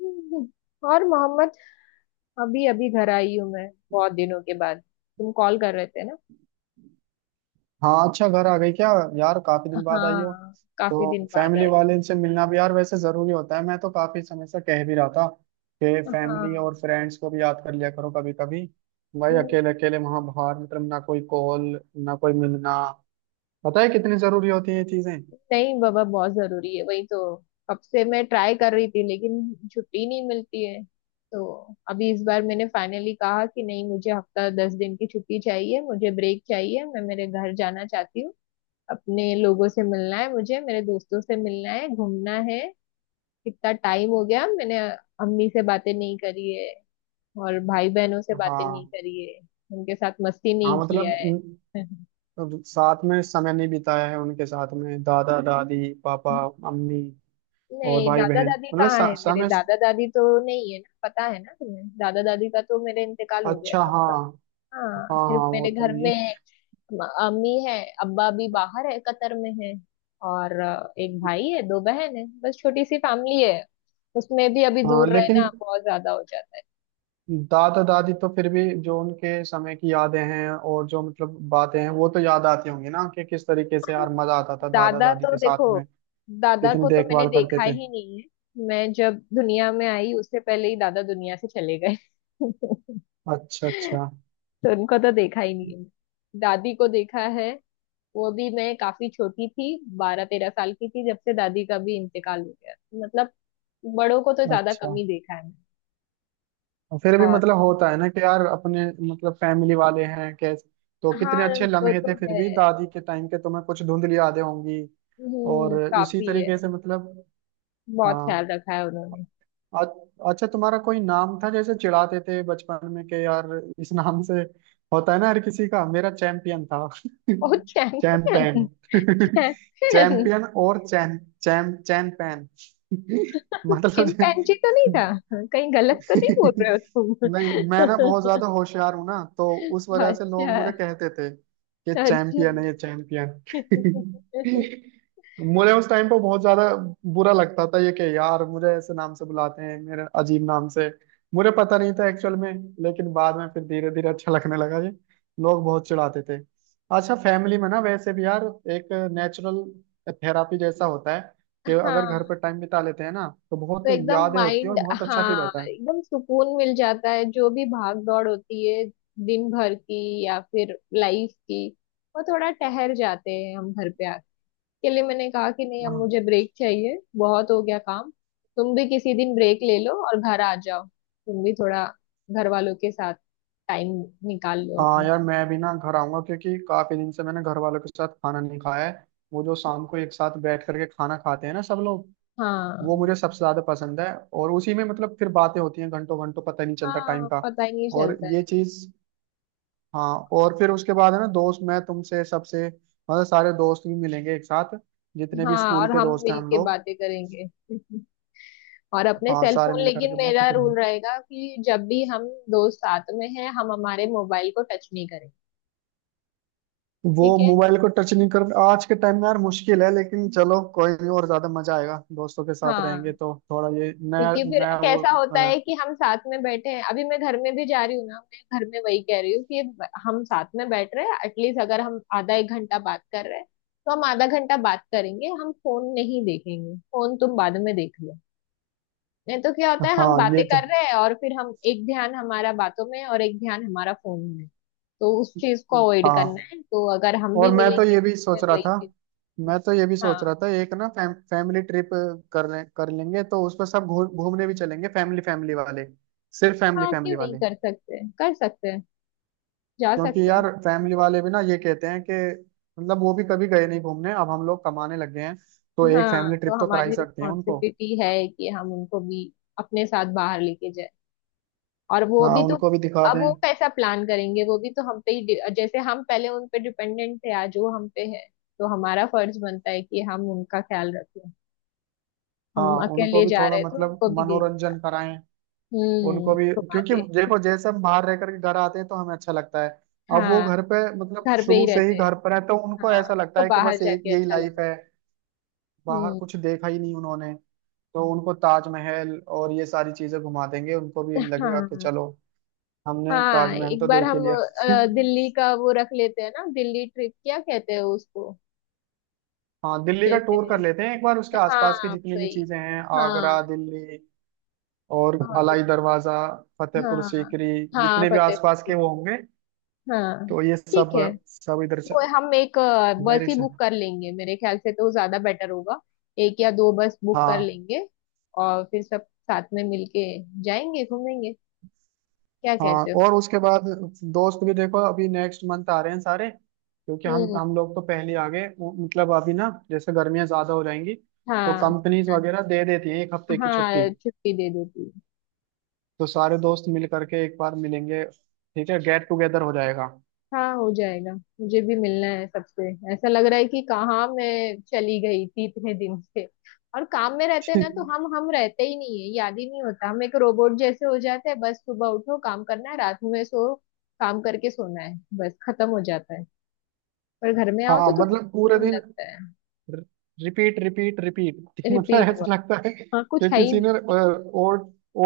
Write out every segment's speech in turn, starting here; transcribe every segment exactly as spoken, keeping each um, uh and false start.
हम्म। और मोहम्मद अभी अभी घर आई हूँ मैं बहुत दिनों के बाद। तुम कॉल कर रहे थे ना। हाँ, अच्छा घर आ गई क्या। यार काफी दिन बाद आई हो। हाँ काफी दिन तो बाद फैमिली आई। वाले से मिलना भी यार वैसे जरूरी होता है। मैं तो काफी समय से कह भी रहा था कि फैमिली हाँ। और फ्रेंड्स को भी याद कर लिया करो कभी कभी। भाई हम्म। अकेले अकेले वहां बाहर मतलब ना कोई कॉल, ना कोई मिलना। पता है कितनी जरूरी होती है ये चीजें। नहीं बाबा बहुत जरूरी है वही तो। कब से मैं ट्राई कर रही थी लेकिन छुट्टी नहीं मिलती है। तो अभी इस बार मैंने फाइनली कहा कि नहीं मुझे हफ्ता दस दिन की छुट्टी चाहिए, मुझे ब्रेक चाहिए, मैं मेरे घर जाना चाहती हूँ। अपने लोगों से मिलना है, मुझे मेरे दोस्तों से मिलना है, घूमना है। कितना टाइम हो गया मैंने अम्मी से बातें नहीं करी है और भाई बहनों से बातें नहीं हाँ करी है, उनके साथ मस्ती हाँ नहीं किया मतलब है। इन- अब साथ में समय नहीं बिताया है उनके साथ में, दादा दादी पापा मम्मी और नहीं, भाई दादा बहन दादी मतलब कहाँ है? सा- मेरे समय। दादा दादी तो नहीं है ना, पता है ना तुम्हें, दादा दादी का तो मेरे इंतकाल हो गया अच्छा कब हाँ। का। हाँ हाँ सिर्फ हाँ वो मेरे तो घर नहीं में म- अम्मी है। अब्बा भी बाहर है, कतर में है। और अ, एक है। भाई है, दो बहन है, बस छोटी सी फैमिली है। उसमें भी अभी हाँ दूर रहना लेकिन बहुत ज्यादा हो जाता है। दादा दादी तो फिर भी जो उनके समय की यादें हैं और जो मतलब बातें हैं वो तो याद आती होंगी ना कि किस तरीके से यार मजा आता था दादा दादा दादी तो के देखो, साथ में। दादा कितनी को तो मैंने देखभाल करते देखा थे। ही नहीं है। मैं जब दुनिया में आई उससे पहले ही दादा दुनिया से चले गए। अच्छा। अच्छा तो उनको तो देखा ही नहीं है। दादी को देखा है, वो भी मैं काफी छोटी थी। बारह तेरह साल की थी जब से दादी का भी इंतकाल हो गया। मतलब बड़ों को तो ज्यादा अच्छा कम ही देखा है मैंने। और फिर भी और मतलब होता है ना कि यार अपने मतलब फैमिली वाले हैं कैसे। तो कितने हाँ, अच्छे वो लम्हे थे, तो फिर है। भी दादी के टाइम के तुम्हें कुछ धुंधली यादें होंगी। और हम्म, इसी काफी है। तरीके से मतलब। बहुत हाँ। ख्याल रखा है उन्होंने। आ- अच्छा तुम्हारा कोई नाम था जैसे चिढ़ाते थे बचपन में कि यार इस नाम से, होता है ना हर किसी का, मेरा चैंपियन था। बहुत चैंपियन। चैन। चैंपियन और चैन चैम चैन पैन। मतलब। चिंपैंजी तो नहीं था? कहीं गलत तो नहीं बोल रहे हो नहीं मैं ना बहुत तुम? ज्यादा होशियार हूं ना, तो उस वजह से लोग मुझे अच्छा कहते थे कि अच्छा। चैंपियन है ये, चैंपियन। मुझे उस टाइम पर बहुत ज्यादा बुरा लगता था ये कि यार मुझे ऐसे नाम से बुलाते हैं, मेरे अजीब नाम से। मुझे पता नहीं था एक्चुअल में, लेकिन बाद में फिर धीरे धीरे अच्छा लगने लगा ये। लोग बहुत चिढ़ाते थे। अच्छा फैमिली में ना वैसे भी यार एक नेचुरल थेरापी जैसा होता है कि अगर घर हाँ पर टाइम बिता लेते हैं ना तो बहुत तो एकदम यादें होती है और माइंड। बहुत अच्छा फील हाँ होता है। एकदम सुकून मिल जाता है जो भी भाग दौड़ होती है दिन भर की या फिर लाइफ की। वो थोड़ा ठहर जाते हैं हम घर पे आके के लिए मैंने कहा कि नहीं अब हाँ। मुझे ब्रेक चाहिए, बहुत हो गया काम। तुम भी किसी दिन ब्रेक ले लो और घर आ जाओ, तुम भी थोड़ा घर वालों के साथ टाइम निकाल लो हाँ अपना। यार मैं भी ना घर आऊंगा, क्योंकि काफी दिन से मैंने घर वालों के साथ खाना नहीं खाया है। वो जो शाम को एक साथ बैठ करके खाना खाते हैं ना सब लोग, वो हाँ। मुझे सबसे ज्यादा पसंद है। और उसी में मतलब फिर बातें होती हैं घंटों घंटों, पता ही नहीं चलता टाइम हाँ का। पता ही नहीं और चलता ये है। चीज। हाँ और फिर उसके बाद है ना दोस्त, मैं तुमसे सबसे मतलब सारे दोस्त भी मिलेंगे एक साथ, जितने भी हाँ स्कूल और के हम दोस्त हैं हम मिलके लोग। बातें करेंगे। और अपने हाँ सेल सारे फोन, मिल करके लेकिन बातें मेरा करेंगे। रूल रहेगा कि जब भी हम दोस्त साथ में हैं हम हमारे मोबाइल को टच नहीं करें। वो ठीक है। मोबाइल को टच नहीं कर आज के टाइम में यार मुश्किल है, लेकिन चलो कोई नहीं, और ज्यादा मजा आएगा दोस्तों के साथ रहेंगे हाँ तो थोड़ा ये नया क्योंकि फिर नया वो। कैसा होता है अ, कि हम साथ में बैठे हैं। अभी मैं घर में भी जा रही हूँ ना, मैं घर में वही कह रही हूँ कि हम साथ में बैठ रहे हैं, एटलीस्ट अगर हम आधा एक घंटा बात कर रहे हैं तो हम आधा घंटा बात करेंगे, हम फोन नहीं देखेंगे, फोन तुम बाद में देख लो। नहीं तो क्या होता है हम हाँ ये बातें तो कर रहे हैं और फिर हम एक ध्यान हमारा बातों में है और एक ध्यान हमारा फोन में है। तो उस चीज को अवॉइड करना हाँ। है, तो अगर हम भी और मैं तो मिलेंगे ये भी सोच तो रहा वही था, चीज। मैं तो ये भी सोच हाँ। रहा था एक ना फैम, फैमिली ट्रिप कर ले, कर लेंगे तो उस पर सब घू, घूमने भी चलेंगे, फैमिली फैमिली वाले, सिर्फ फैमिली हाँ क्यों फैमिली नहीं वाले। कर सकते, कर सकते हैं, जा क्योंकि सकते यार हैं। फैमिली वाले भी ना ये कहते हैं कि मतलब वो भी कभी गए नहीं घूमने। अब हम लोग कमाने लग गए हैं, तो एक हाँ फैमिली ट्रिप तो तो करा ही हमारी सकते हैं उनको। रिस्पॉन्सिबिलिटी है कि हम उनको भी अपने साथ बाहर लेके जाए। और वो हाँ भी तो। उनको भी दिखा अब दें। वो कैसा प्लान करेंगे, वो भी तो हम पे ही डि- जैसे हम पहले उन पे डिपेंडेंट थे आज वो हम पे है। तो हमारा फर्ज बनता है कि हम उनका ख्याल रखें। हम हाँ उनको अकेले भी जा थोड़ा रहे तो मतलब उनको भी दे देता। मनोरंजन कराएं, हम्म। उनको भी। घुमा क्योंकि दे। देखो जैसे हम बाहर रह करके घर आते हैं तो हमें अच्छा लगता है। अब वो हाँ घर पे मतलब घर पे ही शुरू से ही रहते हैं। घर पर है, तो उनको ऐसा हाँ लगता तो है कि बाहर बस एक जाके यही अच्छा लाइफ लगेगा। है। बाहर हम्म। कुछ देखा ही नहीं उन्होंने। तो उनको ताजमहल और ये सारी चीजें घुमा देंगे, उनको भी लगेगा कि हाँ। चलो हमने हाँ ताजमहल एक तो बार देख ही हम लिया। अ, दिल्ली का वो रख लेते हैं ना, दिल्ली ट्रिप क्या कहते हैं उसको। हाँ दिल्ली का जैसे। टूर कर लेते हैं एक बार, उसके आसपास की हाँ जितनी भी वही। चीजें हैं हाँ। आगरा दिल्ली और अलाई और। दरवाजा, फतेहपुर हाँ। सीकरी, हाँ जितने भी फतेहपुर आसपास के सीकरी। वो होंगे, हाँ तो ये सब ठीक है। सब इधर से वो हम एक अ, बस मेरे ही से। बुक कर लेंगे, मेरे ख्याल से तो ज्यादा बेटर होगा। एक या दो बस बुक कर हाँ। लेंगे और फिर सब साथ में मिलके जाएंगे घूमेंगे। क्या हाँ कहते हो? और उसके बाद दोस्त भी देखो अभी नेक्स्ट मंथ आ रहे हैं सारे, क्योंकि हम हम्म। हम लोग तो पहले आ गए वो- मतलब अभी ना जैसे गर्मियां ज्यादा हो जाएंगी तो हाँ। कंपनीज वगैरह दे देती हैं एक हफ्ते की छुट्टी, हाँ छुट्टी दे देती। तो सारे दोस्त मिल करके एक बार मिलेंगे, ठीक है गेट टुगेदर हो जाएगा। हाँ हो जाएगा। मुझे भी मिलना है सबसे। ऐसा लग रहा है कि कहाँ मैं चली गई थी इतने दिन से। और काम में रहते हैं ना तो हम हम रहते ही नहीं है, याद ही नहीं होता। हम एक रोबोट जैसे हो जाते हैं, बस सुबह उठो काम करना है रात में सो काम करके सोना है। बस खत्म हो जाता है। पर घर में आओ हाँ तो थोड़ा मतलब पूरे सुकून दिन लगता है। Repeat repeat repeat. मतलब रिपीट वर्क। ऐसा लगता है हाँ कि कुछ है ही किसी ने नहीं।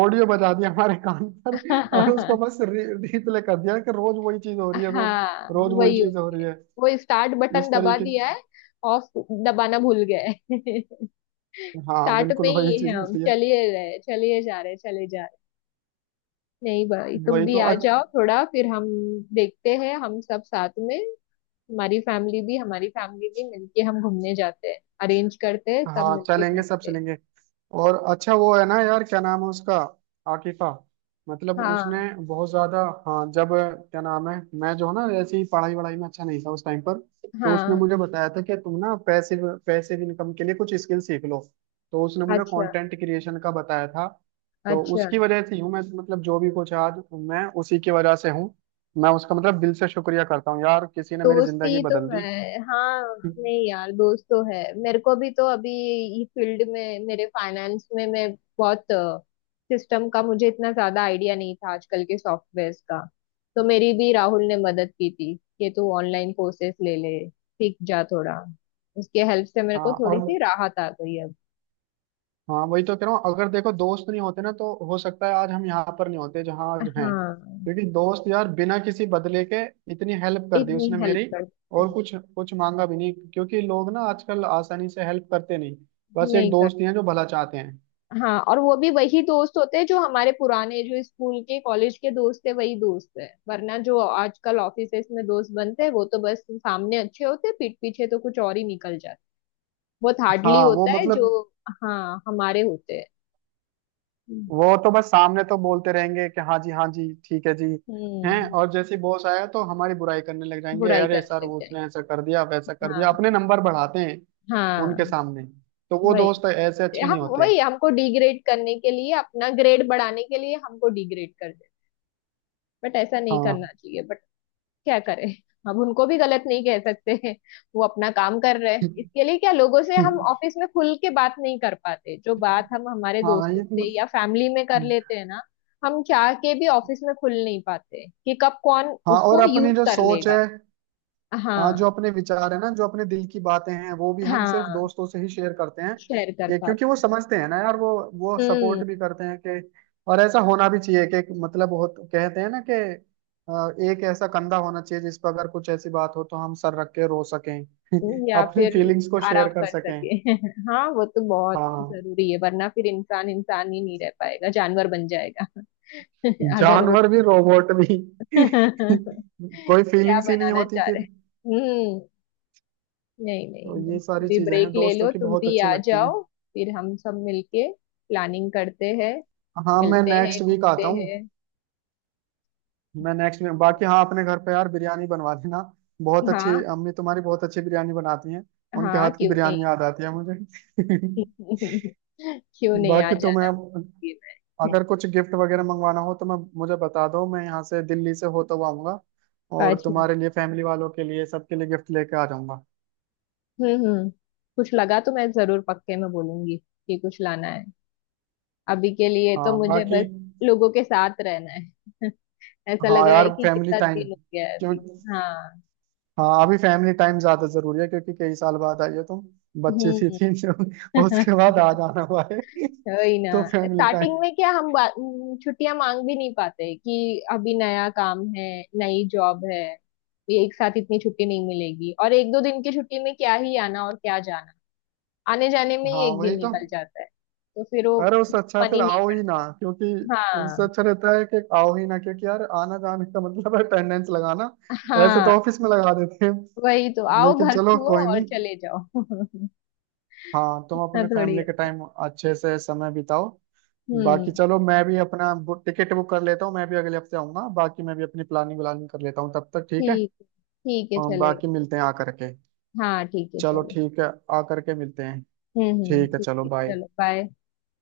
ऑडियो बजा दिया हमारे कान पर और उसको हाँ। बस रिप्ले कर दिया, कि रोज वही चीज हो रही है, रोज हाँ रोज वही वही चीज हो होती रही है। है। वो स्टार्ट इस बटन दबा तरीके दिया की। है, ऑफ दबाना भूल गए। हाँ स्टार्ट में बिल्कुल वही ही है चीज हम, होती है। चलिए रहे चलिए जा रहे चले जा रहे। नहीं भाई तुम वही भी तो आ जाओ अच्छा। थोड़ा, फिर हम देखते हैं हम सब साथ में। हमारी फैमिली भी हमारी फैमिली भी मिलके हम घूमने जाते हैं, अरेंज करते हैं, सब हाँ मिलके चलेंगे सब घूमते हैं। चलेंगे। और अच्छा वो है ना यार, क्या नाम है उसका, आकिफा। मतलब उसने हाँ। बहुत ज्यादा, हाँ जब, क्या नाम है, मैं जो है ना ऐसे ही पढ़ाई वढ़ाई में अच्छा नहीं था उस टाइम पर, तो उसने हाँ। मुझे बताया था कि तुम ना पैसिव पैसिव इनकम के लिए कुछ स्किल सीख लो। तो उसने मुझे अच्छा। कंटेंट क्रिएशन का बताया था। तो अच्छा। उसकी वजह से ही हूँ मैं, मतलब जो भी कुछ आज मैं, उसी की वजह से हूँ। मैं उसका मतलब दिल से शुक्रिया करता हूँ यार, किसी ने मेरी जिंदगी दोस्ती तो बदल दी। है हाँ। नहीं यार दोस्त तो है मेरे को भी तो अभी। ये फील्ड में मेरे फाइनेंस में मैं बहुत सिस्टम का मुझे इतना ज्यादा आइडिया नहीं था आजकल के सॉफ्टवेयर का। तो मेरी भी राहुल ने मदद की थी कि तू ऑनलाइन कोर्सेस ले ले सीख जा थोड़ा। उसके हेल्प से मेरे को हाँ थोड़ी और सी राहत आ गई अब। हाँ वही तो कह रहा हूँ, अगर देखो दोस्त नहीं होते ना तो हो सकता है आज हम यहाँ पर नहीं होते जहाँ आज हैं। हाँ। क्योंकि दोस्त यार बिना किसी बदले के इतनी हेल्प कर दी इतनी उसने हेल्प मेरी। कर सकते और हैं। कुछ कुछ मांगा भी नहीं, क्योंकि लोग ना आजकल आसानी से हेल्प करते नहीं, बस एक नहीं कर। दोस्त ही हैं जो भला चाहते हैं। हाँ और वो भी वही दोस्त होते हैं जो हमारे पुराने, जो स्कूल के कॉलेज के दोस्त है वही दोस्त है, वरना जो आजकल ऑफिसेस में दोस्त बनते हैं वो तो बस सामने अच्छे होते हैं, पीठ पीछे तो कुछ और ही निकल जाता है। बहुत हार्डली हाँ वो होता है मतलब जो। हाँ हमारे होते हैं। हम्म। वो तो बस सामने तो बोलते रहेंगे कि हाँ जी हाँ जी ठीक है जी हैं, हम्म। और जैसे बॉस आया तो हमारी बुराई करने लग जाएंगे, बुराई अरे करने सर लग वो जाएंगे। उसने ऐसा कर दिया वैसा कर दिया, हाँ। अपने नंबर बढ़ाते हैं उनके हाँ सामने। तो वो दोस्त वही। ऐसे अच्छे नहीं हम होते। वही हमको डिग्रेड करने के लिए अपना ग्रेड बढ़ाने के लिए हमको डिग्रेड कर दे। बट ऐसा नहीं करना हाँ। चाहिए। क्या करें, हम उनको भी गलत नहीं कह सकते हैं, वो अपना काम कर रहे हैं इसके लिए। क्या लोगों से हम ऑफिस में खुल के बात नहीं कर पाते जो बात हम हमारे हाँ दोस्तों ये से तो- या फैमिली में कर लेते हैं ना। हम चाह के भी ऑफिस में खुल नहीं पाते कि कब कौन हाँ और उसको यूज अपनी जो कर सोच है, लेगा। हाँ जो हाँ। अपने विचार है ना, जो अपने दिल की बातें हैं वो भी हम सिर्फ हाँ। दोस्तों से ही शेयर करते हैं। शेयर कर कि- क्योंकि वो पाते। समझते हैं ना यार, वो वो हम्म। सपोर्ट भी करते हैं कि। और ऐसा होना भी चाहिए कि मतलब बहुत कहते हैं ना कि अ, एक ऐसा कंधा होना चाहिए जिस पर अगर कुछ ऐसी बात हो तो हम सर रख के रो सकें। या अपनी फिर फीलिंग्स को आराम शेयर कर कर सकें। सके। हाँ वो तो बहुत हाँ जरूरी है, वरना फिर इंसान इंसान ही नहीं रह पाएगा, जानवर बन जाएगा। अगर वो। जानवर भी रोबोट भी। कोई क्या फीलिंग्स ही नहीं बनाना होती चाह रहे फिर। हैं? हम्म। नहीं नहीं तो नहीं ये तुम सारी भी चीजें ब्रेक हैं ले दोस्तों लो, की, तुम बहुत भी अच्छी आ लगती हैं। जाओ, फिर हम सब मिलके प्लानिंग करते हैं, हाँ मैं मिलते हैं नेक्स्ट वीक आता घूमते हूँ। हैं। मैं नेक्स्ट में बाकी, हाँ अपने घर पे यार बिरयानी बनवा देना, बहुत अच्छी हाँ। अम्मी तुम्हारी बहुत अच्छी बिरयानी बनाती हैं, उनके हाँ हाथ की क्यों नहीं। बिरयानी याद आती है मुझे। क्यों नहीं, आ बाकी तो मैं जाना। ये मैं। अगर कुछ गिफ्ट वगैरह मंगवाना हो तो मैं मुझे बता दो, मैं यहाँ से दिल्ली से होता हुआ आऊंगा और अच्छा। तुम्हारे लिए फैमिली वालों के लिए सबके लिए गिफ्ट लेके आ जाऊंगा। हम्म। हम्म। कुछ लगा तो मैं जरूर पक्के में बोलूंगी कि कुछ लाना है, अभी के लिए तो हाँ मुझे बाकी। बस लोगों के साथ रहना है। ऐसा लग हाँ रहा यार है कि फैमिली कितना टाइम, दिन हो गया है क्यों। अभी। हाँ। हाँ अभी फैमिली टाइम ज्यादा जरूरी है, क्योंकि कई साल बाद आई हो तुम, बच्चे सी हम्म। थी जो, उसके बाद आ जाना हुआ है। वही ना। तो फैमिली स्टार्टिंग टाइम। में क्या हम बा- छुट्टियां मांग भी नहीं पाते कि अभी नया काम है, नई जॉब है, ये एक साथ इतनी छुट्टी नहीं मिलेगी और एक दो दिन की छुट्टी में क्या ही आना और क्या जाना। आने जाने में ही हाँ एक दिन वही तो। निकल जाता है तो फिर वो अरे उससे अच्छा मन फिर ही नहीं आओ ही ना, करता। क्योंकि उससे हाँ। अच्छा रहता है कि आओ ही ना, क्योंकि यार आना जाने का मतलब है अटेंडेंस लगाना, ऐसे हाँ तो ऑफिस में लगा देते हैं। वही तो। आओ लेकिन घर चलो छुओ कोई और नहीं। चले जाओ। हाँ तुम इतना अपने थोड़ी फैमिली के होता है। टाइम अच्छे से समय बिताओ। बाकी हम्म। चलो मैं भी अपना टिकट बुक कर लेता हूँ, मैं भी अगले हफ्ते आऊंगा, बाकी मैं भी अपनी प्लानिंग व्लानिंग कर लेता हूँ तब तक, ठीक है। ठीक है। ठीक है और बाकी चलेगा। मिलते हैं आकर के। हाँ ठीक है चलो चलो। ठीक है, आकर के मिलते हैं। हम्म हम्म ठीक है ठीक चलो, है। बाय। चलो बाय।